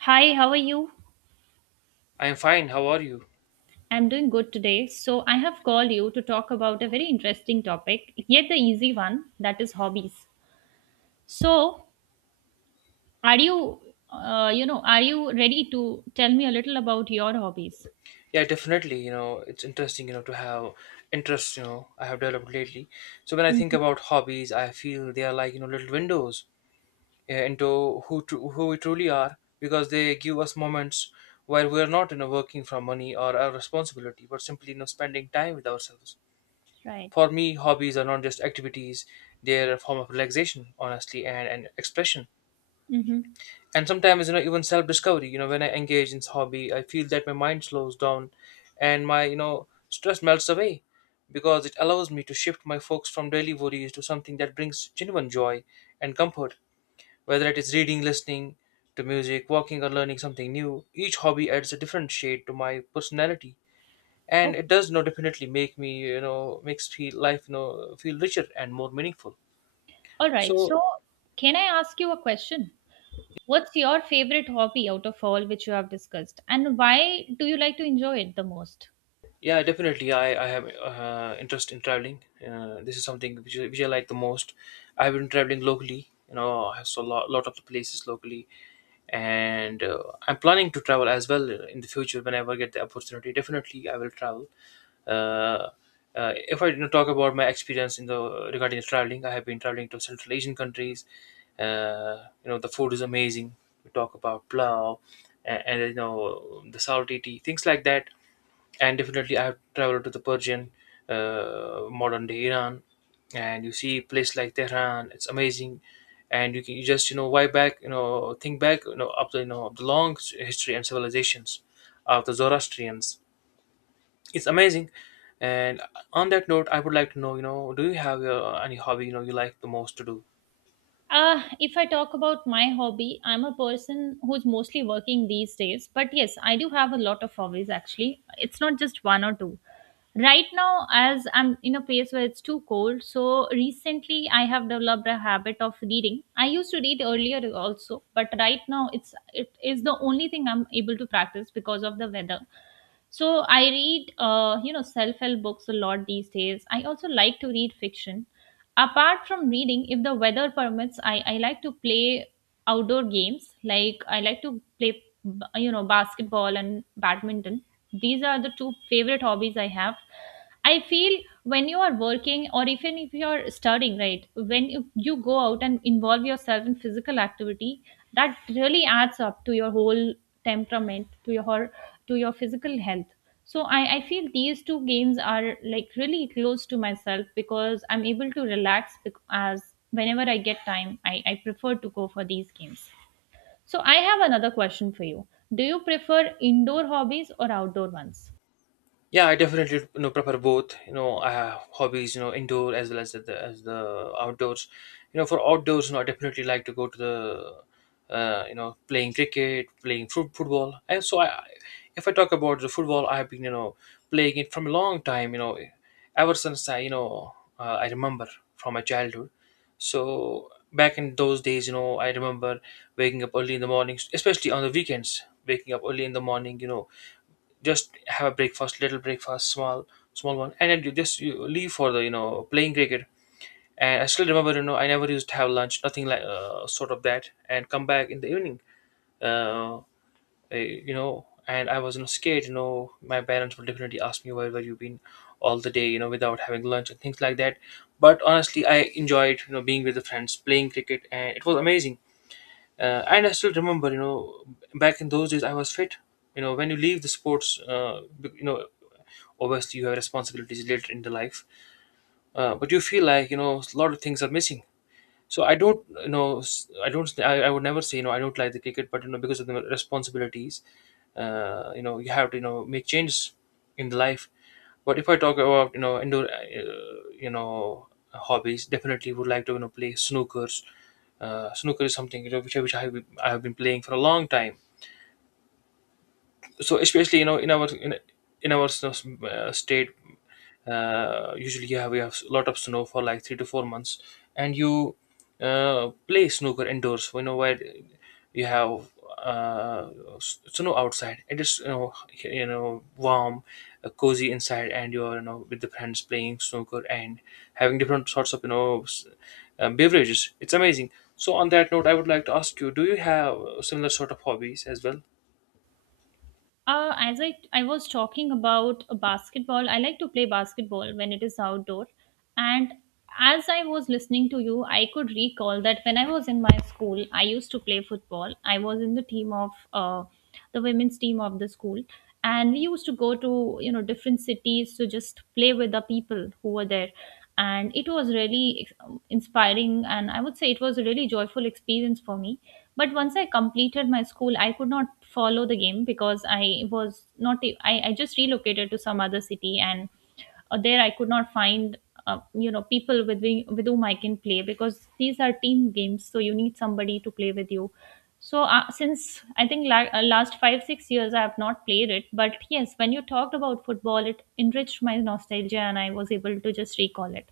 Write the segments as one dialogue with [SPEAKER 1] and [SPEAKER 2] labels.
[SPEAKER 1] Hi, how are you?
[SPEAKER 2] I'm fine. How are you?
[SPEAKER 1] I'm doing good today. So, I have called you to talk about a very interesting topic, yet the easy one, that is hobbies. So, are you, are you ready to tell me a little about your hobbies?
[SPEAKER 2] Yeah, definitely. You know, it's interesting, to have interests, I have developed lately. So when I think
[SPEAKER 1] Mhm.
[SPEAKER 2] about hobbies, I feel they are like, you know, little windows into who we truly are because they give us moments where we are not, you know, working from money or our responsibility, but simply, you know, spending time with ourselves.
[SPEAKER 1] Right.
[SPEAKER 2] For me, hobbies are not just activities; they are a form of relaxation, honestly, and expression.
[SPEAKER 1] Mm-hmm.
[SPEAKER 2] And sometimes, you know, even self discovery. You know, when I engage in hobby, I feel that my mind slows down and my, you know, stress melts away because it allows me to shift my focus from daily worries to something that brings genuine joy and comfort, whether it is reading, listening to music, walking, or learning something new. Each hobby adds a different shade to my personality, and it
[SPEAKER 1] Okay.
[SPEAKER 2] does, you know, definitely make me, you know, makes feel life, you know, feel richer and more meaningful.
[SPEAKER 1] All right.
[SPEAKER 2] So
[SPEAKER 1] So, can I ask you a question? What's your favorite hobby out of all which you have discussed, and why do you like to enjoy it the most?
[SPEAKER 2] yeah, definitely. I have interest in traveling. This is something which I like the most. I've been traveling locally. You know, I saw a lot of the places locally, and I'm planning to travel as well in the future whenever I get the opportunity. Definitely, I will travel. Uh, if I, you know, talk about my experience in the regarding the traveling, I have been traveling to Central Asian countries. You know, the food is amazing. We talk about plow and you know, the salty tea, things like that, and definitely I've traveled to the Persian, modern day Iran, and you see a place like Tehran. It's amazing, and you can you just, you know, why back, you know, think back, you know, up the, you know, of the long history and civilizations of the Zoroastrians. It's amazing. And on that note, I would like to know, you know, do you have any hobby, you know, you like the most to do?
[SPEAKER 1] If I talk about my hobby, I'm a person who's mostly working these days. But yes, I do have a lot of hobbies actually. It's not just one or two. Right now, as I'm in a place where it's too cold, so recently I have developed a habit of reading. I used to read earlier also, but right now it is the only thing I'm able to practice because of the weather. So I read, self-help books a lot these days. I also like to read fiction. Apart from reading, if the weather permits, I like to play outdoor games. Like I like to play, basketball and badminton. These are the two favorite hobbies I have. I feel when you are working or even if you are studying, right, when you go out and involve yourself in physical activity, that really adds up to your whole temperament, to your physical health. So I feel these two games are like really close to myself because I'm able to as whenever I get time, I prefer to go for these games. So I have another question for you. Do you prefer indoor hobbies or outdoor ones?
[SPEAKER 2] Yeah, I definitely, you know, prefer both. You know, I have hobbies. You know, indoor as well as the outdoors. You know, for outdoors, you know, I definitely like to go to the, you know, playing cricket, playing football. And so, if I talk about the football, I have been, you know, playing it from a long time. You know, ever since I, you know, I remember from my childhood. So back in those days, you know, I remember waking up early in the mornings, especially on the weekends. Waking up early in the morning, you know, just have a breakfast, little breakfast, small one, and then you leave for the, you know, playing cricket. And I still remember, you know, I never used to have lunch, nothing like sort of that, and come back in the evening, uh, you know. And I was, you know, scared. You know, my parents would definitely ask me where were you been all the day, you know, without having lunch and things like that. But honestly, I enjoyed, you know, being with the friends, playing cricket, and it was amazing, and I still remember, you know, back in those days I was fit. You know, when you leave the sports, you know, obviously you have responsibilities later in the life, but you feel like, you know, a lot of things are missing. So I don't, you know, I don't, I would never say, you know, I don't like the cricket, but you know, because of the responsibilities, you know, you have to, you know, make changes in the life. But if I talk about, you know, indoor, you know, hobbies, definitely would like to, you know, play snookers. Snooker is something, you know, which I have, I have been playing for a long time. So especially, you know, in our state, usually you have we have a lot of snow for like 3 to 4 months, and you play snooker indoors, you know, where you have uh, snow outside. It is, you know, you know, warm, cozy inside, and you're, you know, with the friends playing snooker and having different sorts of, you know, beverages. It's amazing. So on that note, I would like to ask you, do you have similar sort of hobbies as well?
[SPEAKER 1] As I was talking about a basketball, I like to play basketball when it is outdoor. And as I was listening to you, I could recall that when I was in my school, I used to play football. I was in the team of the women's team of the school, and we used to go to you know different cities to just play with the people who were there. And it was really inspiring, and I would say it was a really joyful experience for me, but once I completed my school, I could not follow the game because I was not. I just relocated to some other city, and there I could not find, people with whom I can play because these are team games. So you need somebody to play with you. So since I think last five, 6 years, I have not played it. But yes, when you talked about football, it enriched my nostalgia and I was able to just recall it.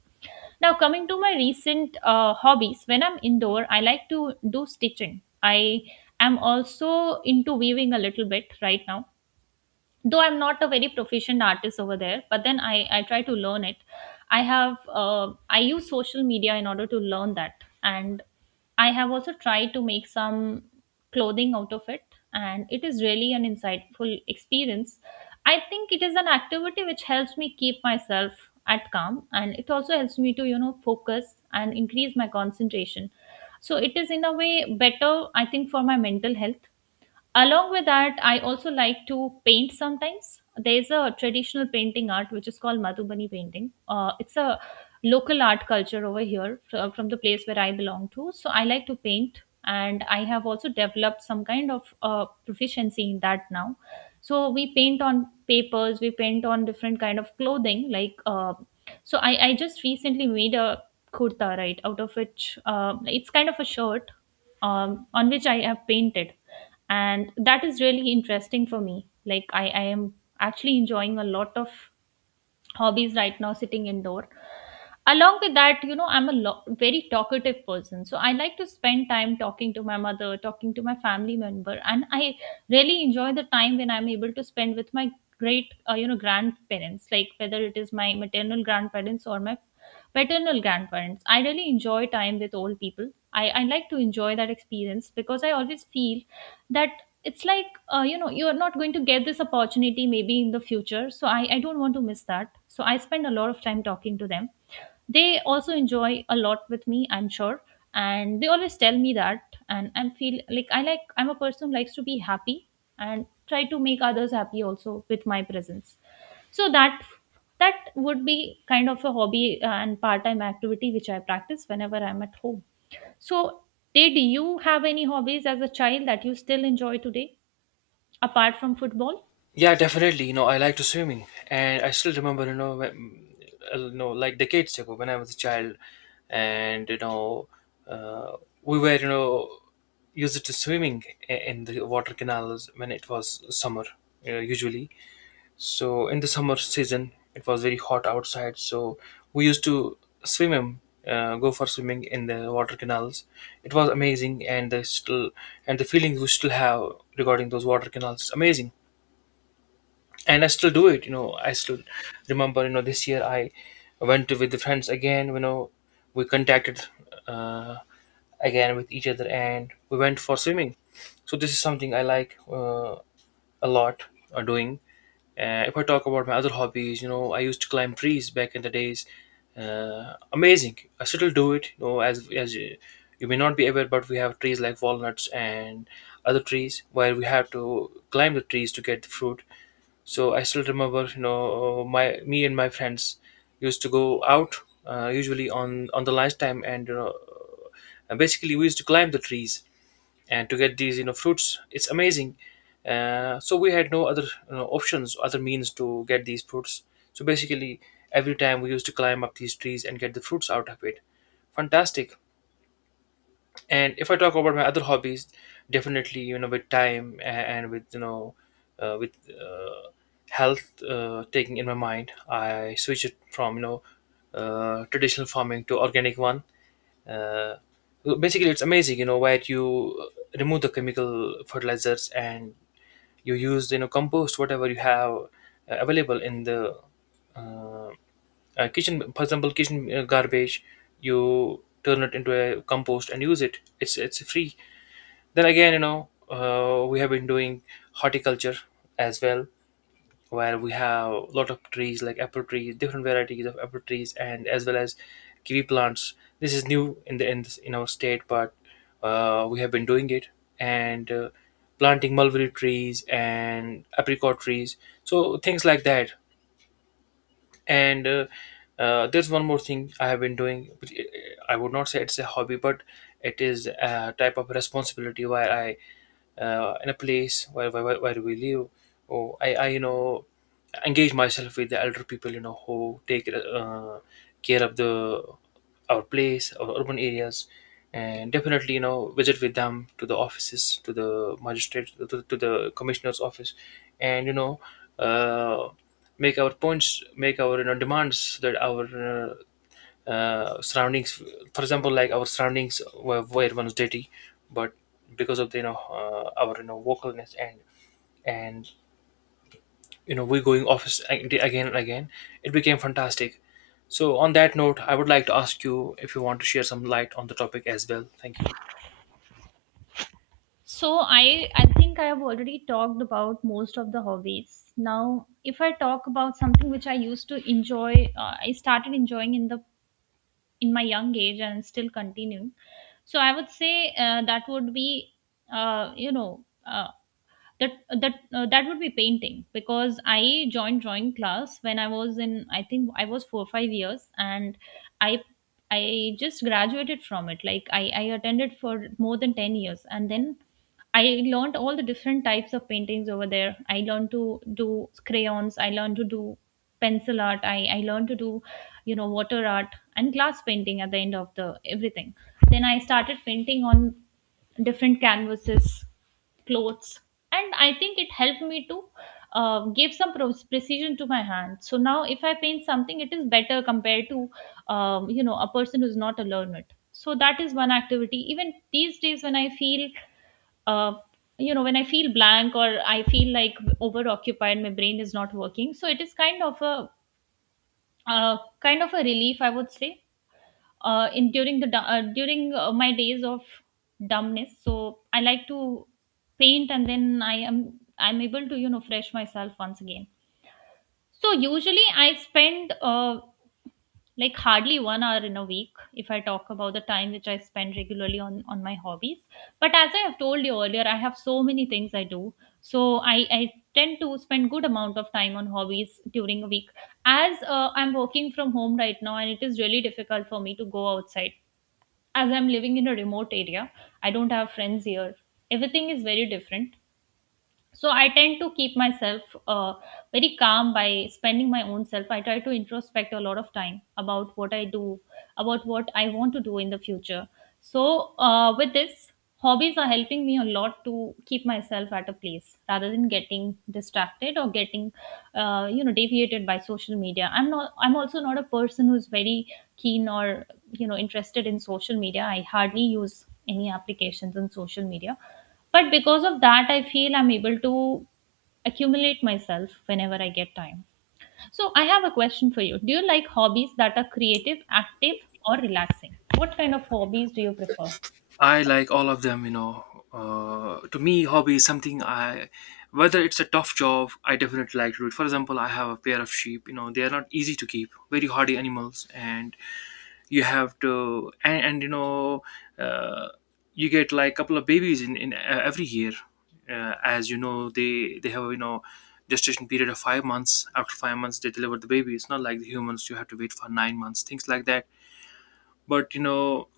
[SPEAKER 1] Now, coming to my recent hobbies, when I'm indoor, I like to do stitching. I am also into weaving a little bit right now, though I'm not a very proficient artist over there, but then I try to learn it. I have I use social media in order to learn that, and I have also tried to make some clothing out of it, and it is really an insightful experience. I think it is an activity which helps me keep myself at calm, and it also helps me to you know focus and increase my concentration. So it is in a way better I think for my mental health. Along with that, I also like to paint sometimes. There's a traditional painting art which is called Madhubani painting. It's a local art culture over here from the place where I belong to. So I like to paint and I have also developed some kind of proficiency in that now. So we paint on papers, we paint on different kind of clothing like so I just recently made a kurta right, out of which it's kind of a shirt, on which I have painted, and that is really interesting for me. Like I am actually enjoying a lot of hobbies right now sitting indoor. Along with that, you know, I'm a very talkative person, so I like to spend time talking to my mother, talking to my family member, and I really enjoy the time when I'm able to spend with my great you know grandparents, like whether it is my maternal grandparents or my paternal grandparents. I really enjoy time with old people. I like to enjoy that experience because I always feel that it's like you know, you're not going to get this opportunity maybe in the future, so I don't want to miss that. So I spend a lot of time talking to them. They also enjoy a lot with me, I'm sure, and they always tell me that. And I feel like I'm a person who likes to be happy and try to make others happy also with my presence. So that, that would be kind of a hobby and part-time activity which I practice whenever I'm at home. So, did you have any hobbies as a child that you still enjoy today apart from football?
[SPEAKER 2] Yeah, definitely. You know, I like to swimming, and I still remember, you know, when, you know, like decades ago when I was a child, and you know, uh, we were, you know, used to swimming in the water canals when it was summer, usually. So in the summer season, it was very hot outside, so we used to swim, go for swimming in the water canals. It was amazing, and the feelings we still have regarding those water canals, it's amazing, and I still do it. You know, I still remember. You know, this year I went with the friends again. You know, we contacted, uh, again, with each other, and we went for swimming. So this is something I like, a lot, doing. If I talk about my other hobbies, you know, I used to climb trees back in the days. Amazing. I still do it. You know, you may not be aware, but we have trees like walnuts and other trees where we have to climb the trees to get the fruit. So I still remember, you know, my me and my friends used to go out, usually on the lunchtime, and you know, and basically we used to climb the trees and to get these, you know, fruits. It's amazing. So we had no other, you know, options, other means to get these fruits. So basically, every time we used to climb up these trees and get the fruits out of it. Fantastic. And if I talk about my other hobbies, definitely, you know, with time, and with, you know, with health, taking in my mind, I switch it from, you know, traditional farming to organic one. Uh, basically it's amazing, you know, where you remove the chemical fertilizers and you use, you know, compost, whatever you have available in the uh, kitchen. For example, kitchen, garbage, you turn it into a compost and use it. It's free. Then again, you know, we have been doing horticulture as well, where we have a lot of trees like apple trees, different varieties of apple trees, and as well as kiwi plants. This is new in the in our state, but we have been doing it, and planting mulberry trees and apricot trees, so things like that. And There's one more thing I have been doing, which I would not say it's a hobby, but it is a type of responsibility where I, in a place where we live, or I you know, engage myself with the elder people, you know, who take care of the our place, our urban areas, and definitely, you know, visit with them to the offices, to the magistrate, to the commissioner's office, and you know, uh, make our points, make our, you know, demands that our uh, surroundings, for example, like our surroundings were once dirty, but because of the, you know, our, you know, vocalness and you know, we're going office again and again, it became fantastic. So on that note, I would like to ask you, if you want to share some light on the topic as well. Thank you.
[SPEAKER 1] So, I think I have already talked about most of the hobbies. Now, if I talk about something which I used to enjoy, I started enjoying in the in my young age and still continuing. So I would say that would be, you know, uh, that that that would be painting, because I joined drawing class when I was in I think I was 4 or 5 years, and I I just graduated from it. Like I attended for more than 10 years, and then I learned all the different types of paintings over there. I learned to do crayons. I learned to do pencil art. I learned to do you know water art and glass painting at the end of the everything. Then I started painting on different canvases, clothes, and I think it helped me to give some precision to my hand. So now if I paint something it is better compared to you know a person who's not a learner. So that is one activity. Even these days when I feel uh, you know when I feel blank, or I feel like over occupied, my brain is not working, so it is uh, kind of a relief I would say, in during the du- during my days of dumbness. So I like to paint, and then I'm able to you know fresh myself once again. So usually I spend like hardly one hour in a week, if I talk about the time which I spend regularly on my hobbies. But as I have told you earlier, I have so many things I do. So I tend to spend good amount of time on hobbies during a week, as I'm working from home right now and it is really difficult for me to go outside. As I'm living in a remote area, I don't have friends here. Everything is very different. So I tend to keep myself uh, very calm by spending my own self. I try to introspect a lot of time about what I do, about what I want to do in the future. So with this, hobbies are helping me a lot to keep myself at a place rather than getting distracted or getting you know deviated by social media. I'm also not a person who's very keen or you know interested in social media. I hardly use any applications on social media, but because of that I feel I'm able to accumulate myself whenever I get time. So I have a question for you: do you like hobbies that are creative, active, or relaxing? What kind of hobbies do you prefer?
[SPEAKER 2] I like all of them. You know, to me, hobby is something I, whether it's a tough job, I definitely like to do it. For example, I have a pair of sheep. You know, they are not easy to keep, very hardy animals, and you have to, and you know, uh, you get like a couple of babies in every year. Uh, as you know, they have, you know, gestation period of 5 months. After 5 months, they deliver the baby. It's not like the humans. You have to wait for 9 months, things like that. But you know,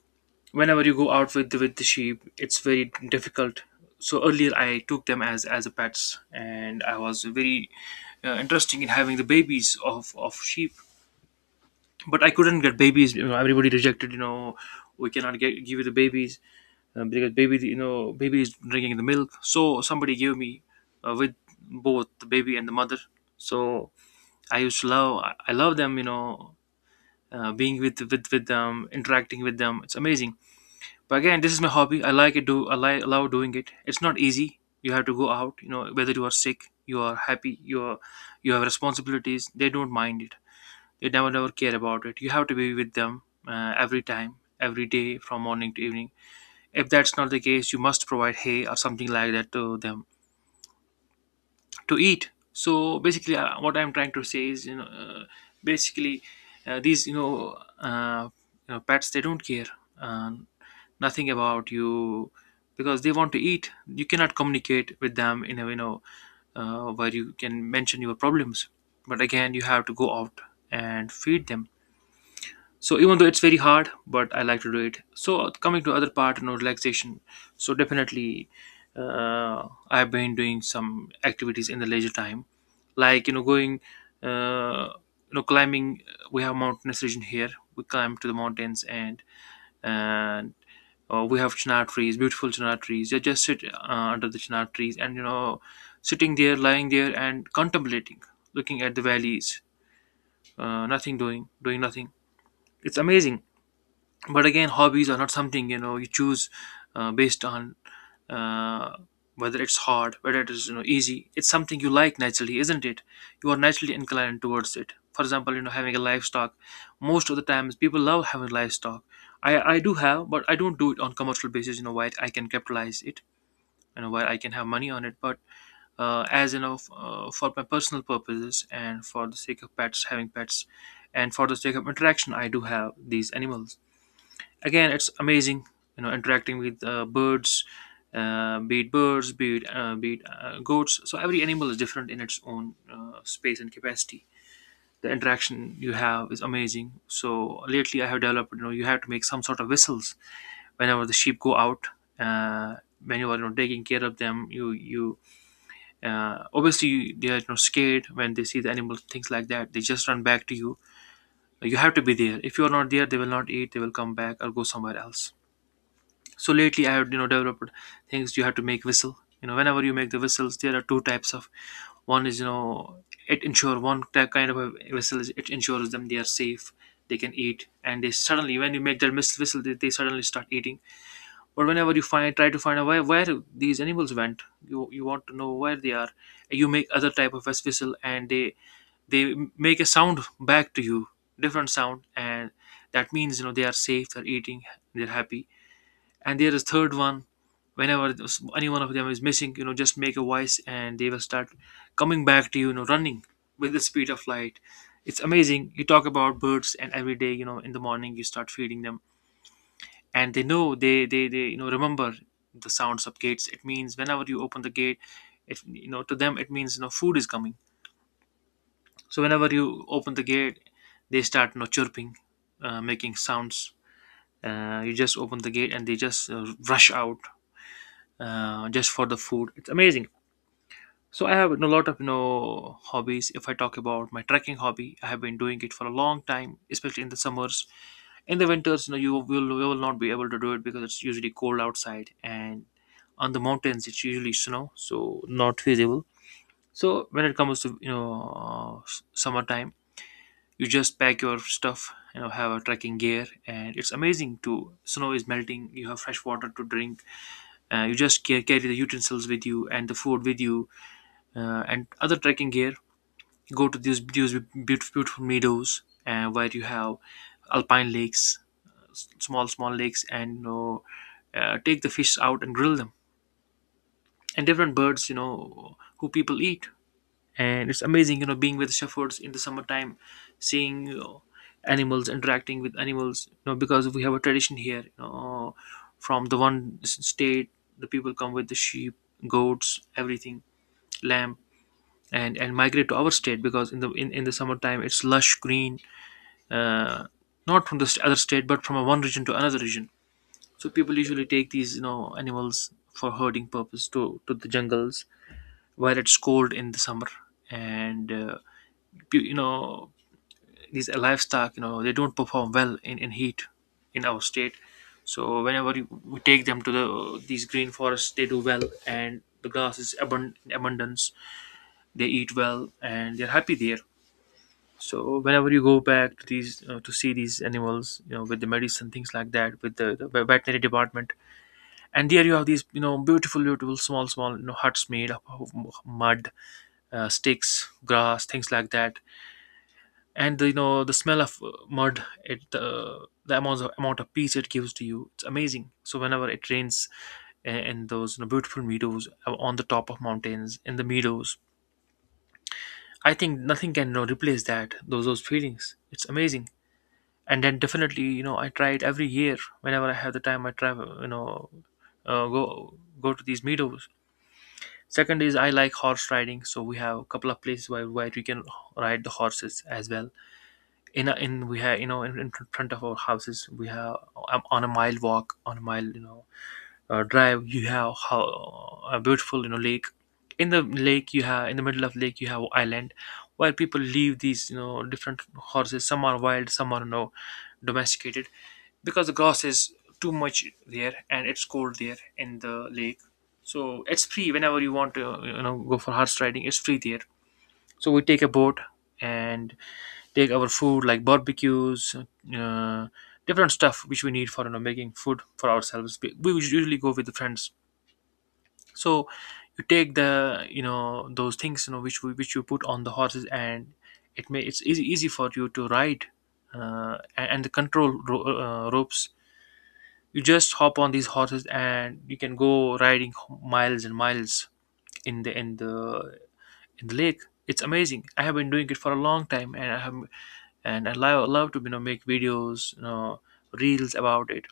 [SPEAKER 2] whenever you go out with with the sheep, it's very difficult. So earlier I took them as a pets, and I was very interested in having the babies of sheep, but I couldn't get babies. You know, everybody rejected. We cannot get give you the babies, because baby is drinking the milk. So somebody gave me with both the baby and the mother. So I used to love. I love them. Being with them, interacting with them. It's amazing. But again, this is my hobby. I like it. Do I love doing it? It's not easy. You have to go out. Whether you are sick, you are happy, you have responsibilities. They don't mind it. You never care about it. You have to be with them every time, every day, from morning to evening. If that's not the case, you must provide hay or something like that to them to eat. So basically, what I'm trying to say is, basically, these, uh, pets, they don't care, uh, nothing about you, because they want to eat. You cannot communicate with them in a, where you can mention your problems. But again, you have to go out and feed them. So even though it's very hard, but I like to do it. So coming to other part, relaxation. So definitely, I've been doing some activities in the leisure time, like going, uh, climbing. We have mountainous region here. We climb to the mountains, and we have chinar trees, beautiful chinar trees. You just sit under the chinar trees, and you know sitting there, lying there, and contemplating, looking at the valleys. Nothing, doing nothing. It's amazing. But again, hobbies are not something, you choose, based on, uh, whether it's hard, whether it is, easy. It's something you like naturally, isn't it? You are naturally inclined towards it. For example, having a livestock, most of the times people love having livestock. I do have, but I don't do it on commercial basis, why I can capitalize it, why I can have money on it. But as you know, for my personal purposes, and for the sake of pets, having pets, and for the sake of interaction, I do have these animals. Again, it's amazing, interacting with birds. Be it birds, be it goats, so every animal is different in its own space and capacity. The interaction you have is amazing. So lately I have developed, you have to make some sort of whistles whenever the sheep go out. Uh, when you are, taking care of them, you obviously, they are, scared when they see the animal, things like that, they just run back to you. You have to be there. If you are not there, they will not eat. They will come back or go somewhere else. So lately I have, developed things. You have to make whistle. Whenever you make the whistles, there are two types of. One is, it ensure, one type, kind of a whistle is, it ensures them they are safe, they can eat. And they suddenly, when you make that whistle, they suddenly start eating. But whenever you find try to find out where these animals went, you want to know where they are. You make other type of whistle, and they make a sound back to you, different sound, and that means, they are safe, they're eating, they're happy. And there is third one. Whenever any one of them is missing, just make a voice, and they will start coming back to you, you know running with the speed of light. It's amazing. You talk about birds, and every day, in the morning, you start feeding them. And they know, they remember the sounds of gates. It means, whenever you open the gate, it you know to them it means, food is coming. So whenever you open the gate, they start, chirping, making sounds. You just open the gate and they just rush out, just for the food. It's amazing. So I have a lot of hobbies. If I talk about my trekking hobby, I have been doing it for a long time, especially in the summers. In the winters, you will not be able to do it, because it's usually cold outside, and on the mountains it's usually snow, so not feasible. So when it comes to, summertime, you just pack your stuff, have a trekking gear, and it's amazing. To snow is melting, you have fresh water to drink. You just carry the utensils with you and the food with you, and other trekking gear. Go to these beautiful, beautiful meadows, where you have alpine lakes, small, small lakes, and, take the fish out and grill them. And different birds, who people eat. And it's amazing, being with shepherds in the summertime, seeing, animals interacting with animals, because we have a tradition here, from the one state. The people come with the sheep, goats, everything, lamb, and migrate to our state, because in the summertime it's lush green. uh, Not from the other state, but from a one region to another region. So people usually take these, animals, for herding purpose, to the jungles, where it's cold in the summer. And you know these livestock, they don't perform well in heat in our state. So whenever we take them to these green forests, they do well, and the grass is in abundance. They eat well, and they're happy there. So whenever you go back to these, to see these animals, with the medicine, things like that, with the veterinary department. And there you have these, beautiful, beautiful, small, small, huts made up of mud, sticks, grass, things like that. And the, you know the smell of mud, it the amount of peace it gives to you, it's amazing. So whenever it rains, in those, beautiful meadows, on the top of mountains, in the meadows, I think nothing can, replace that those feelings. It's amazing. And then definitely, I try it every year. Whenever I have the time, I travel, go, to these meadows. Second is, I like horse riding. So we have a couple of places where we can ride the horses as well. In a, in we have In front of our houses we have, on a mile walk, on a mile, drive, you have how a beautiful, lake. In the lake you have, in the middle of lake you have island, where people leave these, different horses, some are wild, some are, domesticated, because the grass is too much there, and it's cold there in the lake. So it's free, whenever you want to, go for horse riding, it's free there. So we take a boat, and take our food like barbecues, uh, different stuff which we need for, making food for ourselves. We usually go with the friends. So you take the, those things, which you put on the horses, and it's easy, easy for you to ride, and the control ropes. You just hop on these horses, and you can go riding miles and miles, in the in the in the lake. It's amazing. I have been doing it for a long time, and I love, love to, make videos, reels about it.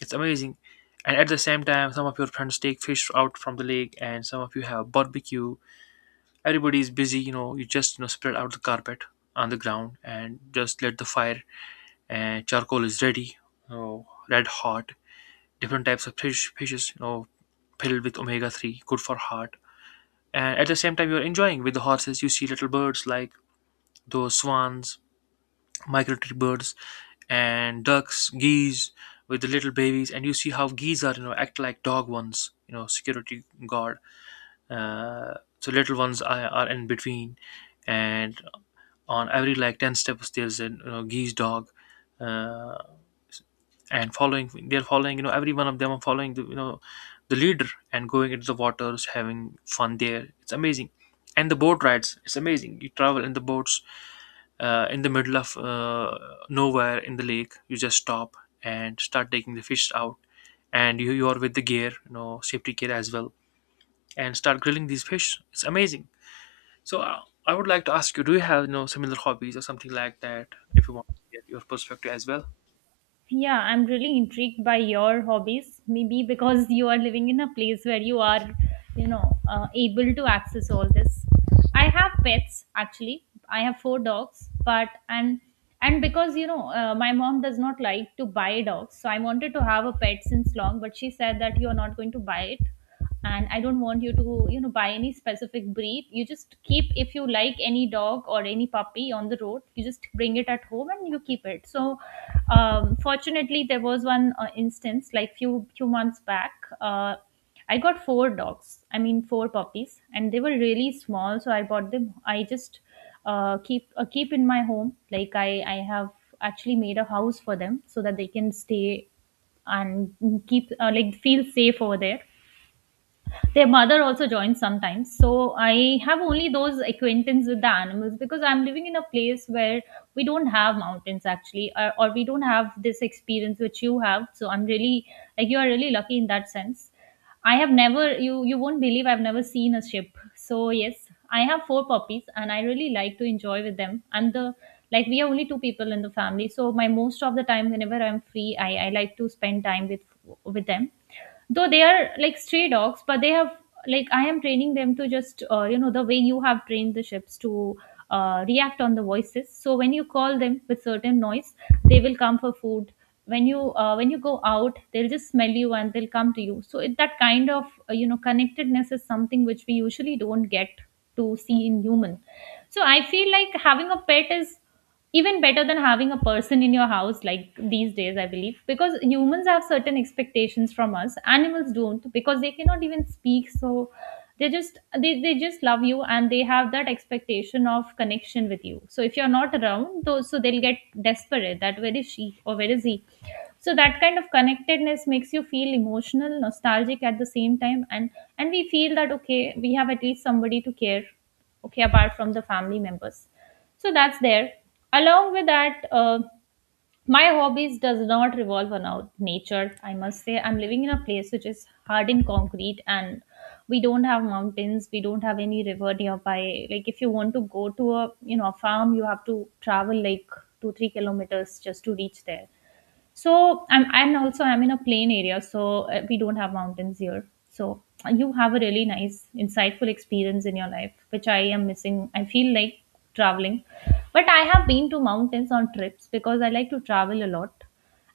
[SPEAKER 2] It's amazing. And at the same time, some of your friends take fish out from the lake, and some of you have barbecue. Everybody is busy. You just spread out the carpet on the ground, and just let the fire and charcoal is ready, red hot. Different types of fishes, filled with omega-3, good for heart. And at the same time, you're enjoying with the horses. You see little birds like those swans, migratory birds and ducks, geese with the little babies, and you see how geese are, act like dog ones, security guard. So little ones are, in between, and on every like ten steps there's a, you know, geese dog, uh, and following they're following, you know, every one of them are following the you know the leader, and going into the waters having fun there. It's amazing, and the boat rides. It's amazing. You travel in the boats in the middle of, nowhere in the lake. You just stop and start taking the fish out, and you are with the gear, you know, safety gear as well, and start grilling these fish. It's amazing. So I would like to ask you, do you have, you know, similar hobbies or something like that? If you want to get your perspective as well.
[SPEAKER 1] Yeah, I'm really intrigued by your hobbies. Maybe because you are living in a place where you are, able to access all this. I have pets actually. I have four dogs, but and because you know my mom does not like to buy dogs, so I wanted to have a pet since long, but she said that you are not going to buy it, and I don't want you to you know buy any specific breed. You just keep, if you like any dog or any puppy on the road, you just bring it at home and you keep it. So fortunately there was one instance like few months back uh, I got four dogs, I mean four puppies, and they were really small, so I bought them. I just keep in my home. Like I have actually made a house for them so that they can stay and keep like feel safe over there. Their mother also joins sometimes. So I have only those acquaintance with the animals because I'm living in a place where we don't have mountains actually, or we don't have this experience which you have. So I'm really like you are really lucky in that sense. I have never, you won't believe, I've never seen a ship. So yes, I have four puppies and I really like to enjoy with them. And the like we are only two people in the family, so my most of the time whenever I'm free, I like to spend time with them, though they are like stray dogs. But they have like I am training them to just the way you have trained the ships to react on the voices. So when you call them with certain noise, they will come for food. When you when you go out, they'll just smell you and they'll come to you. So that kind of connectedness is something which we usually don't get to see in human. So I feel like having a pet is even better than having a person in your house like these days, I believe, because humans have certain expectations from us. Animals don't, because they cannot even speak. So they just they just love you and they have that expectation of connection with you. So if you're not around those, so they'll get desperate that where is she or where is he. So that kind of connectedness makes you feel emotional, nostalgic at the same time, and we feel that okay, we have at least somebody to care, okay, apart from the family members. So that's there. Along with that, my hobbies does not revolve around nature, I must say. I'm living in a place which is hard in concrete and we don't have mountains, we don't have any river nearby. Like if you want to go to a a farm, you have to travel like 2 3 kilometers just to reach there. So I'm and also I'm in a plain area, so we don't have mountains here. So you have a really nice, insightful experience in your life, which I am missing. I feel like traveling, but I have been to mountains on trips because I like to travel a lot,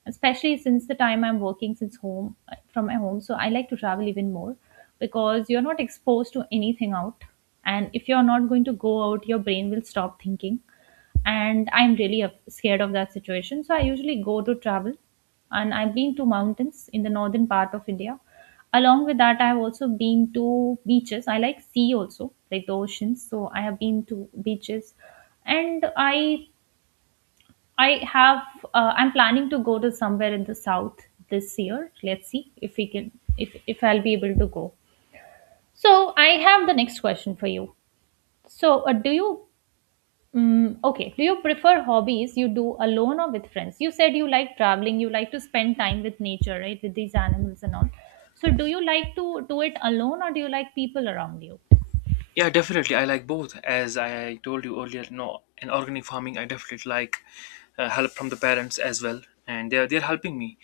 [SPEAKER 1] especially since the time I'm working since home from my home. So I like to travel even more because you're not exposed to anything out, and if you're not going to go out, your brain will stop thinking. And I'm really scared of that situation, so I usually go to travel. And I've been to mountains in the northern part of India. Along with that, I've also been to beaches. I like sea also, like the oceans, so I have been to beaches. And i have I'm planning to go to somewhere in the south this year. Let's see if we can, if I'll be able to go. So I have the next question for you. So okay. Do you prefer hobbies you do alone or with friends? You said you like traveling, you like to spend time with nature, right? With these animals and all. So, do you like to do it alone or do you like people around you?
[SPEAKER 2] Yeah, definitely I like both. As I told you earlier, no, in organic farming I definitely like, help from the parents as well, and they're helping me.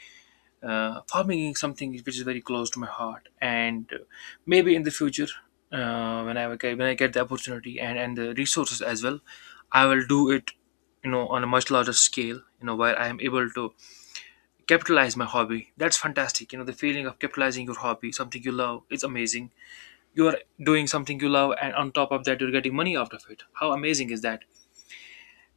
[SPEAKER 2] Uh, farming is something which is very close to my heart, and maybe in the future, when when I get the opportunity, and the resources as well, I will do it, you know, on a much larger scale, you know, where I am able to capitalize my hobby. That's fantastic, you know, the feeling of capitalizing your hobby, something you love, is amazing. You are doing something you love, and on top of that, you're getting money out of it. How amazing is that?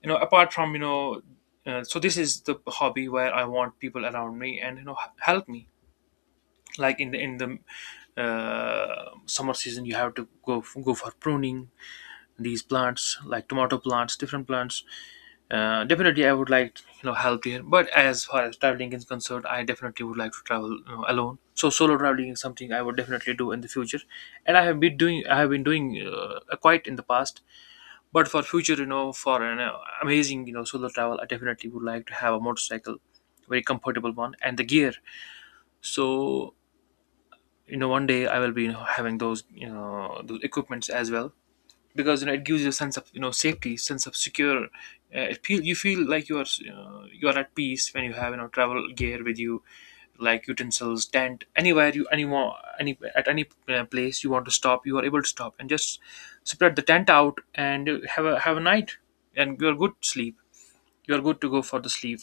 [SPEAKER 2] You know, apart from, so this is the hobby where I want people around me and, you know, help me, like in the summer season. You have to go go for pruning these plants, like tomato plants, different plants. Definitely I would like, you know, help here. But as far as traveling is concerned, I definitely would like to travel, you know, alone. So solo traveling is something I would definitely do in the future, and I have been doing, quite in the past. But for future, you know, for an amazing, you know, solo travel, I definitely would like to have a motorcycle, very comfortable one, and the gear. So, you know, one day I will be, you know, having those, you know, those equipments as well. Because, you know, it gives you a sense of, you know, safety, sense of secure. You feel like you are at peace when you have, you know, travel gear with you, like utensils, tent. Anywhere you anymore any At any place you want to stop, you are able to stop and just spread the tent out and have a night and you good sleep. You are good to go for the sleep.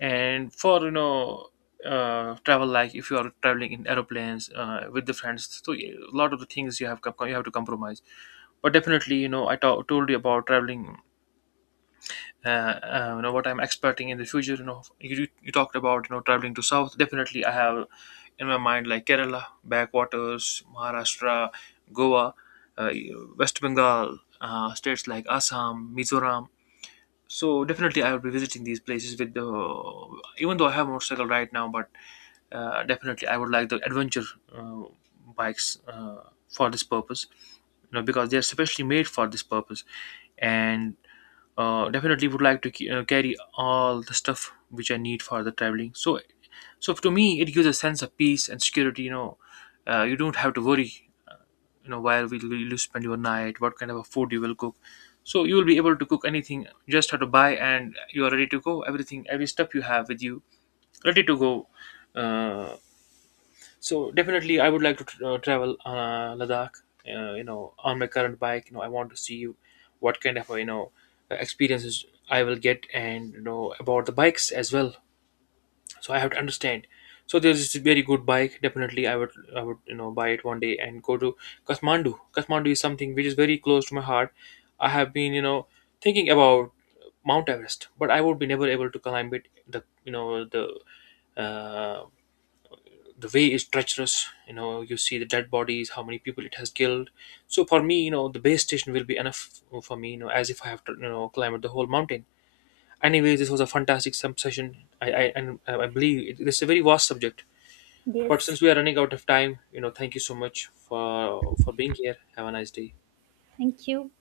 [SPEAKER 2] And for, you know, travel, like if you are traveling in aeroplanes with the friends, so yeah, a lot of the things you have you have to compromise. But definitely, you know, I told you about traveling, uh, you know what I'm expecting in the future. You know, you talked about, you know, traveling to south. Definitely I have in my mind, like Kerala backwaters, Maharashtra, Goa, uh, West Bengal, states like Assam, Mizoram. So definitely I will be visiting these places with the, even though I have a motorcycle right now. But definitely I would like the adventure uh, bikes, for this purpose, you know, because they're specially made for this purpose. And definitely would like to carry all the stuff which I need for the traveling. So, so to me it gives a sense of peace and security, you know. You don't have to worry, you know, where will you spend your night, what kind of a food you will cook. So you will be able to cook anything, just have to buy and you are ready to go. Everything, every step you have with you, ready to go. Uh, so definitely I would like to tr travel Ladakh, you know, on my current bike. You know, I want to see what kind of, you know, experiences I will get, and, you know, about the bikes as well. So I have to understand. So there's this very good bike. Definitely I would, you know, buy it one day and go to Kathmandu. Kathmandu is something which is very close to my heart. I have been, you know, thinking about Mount Everest, but I would be never able to climb it. the you know the uh, the way is treacherous. You know, you see the dead bodies, how many people it has killed. So for me, you know, the base station will be enough for me, you know. As if I have to, you know, climb the whole mountain. Anyway, this was a fantastic some session. I believe it's a very vast subject. But since
[SPEAKER 1] Yes,
[SPEAKER 2] we are running out of time, you know, thank you so much for being here. Have a nice day.
[SPEAKER 1] thank you.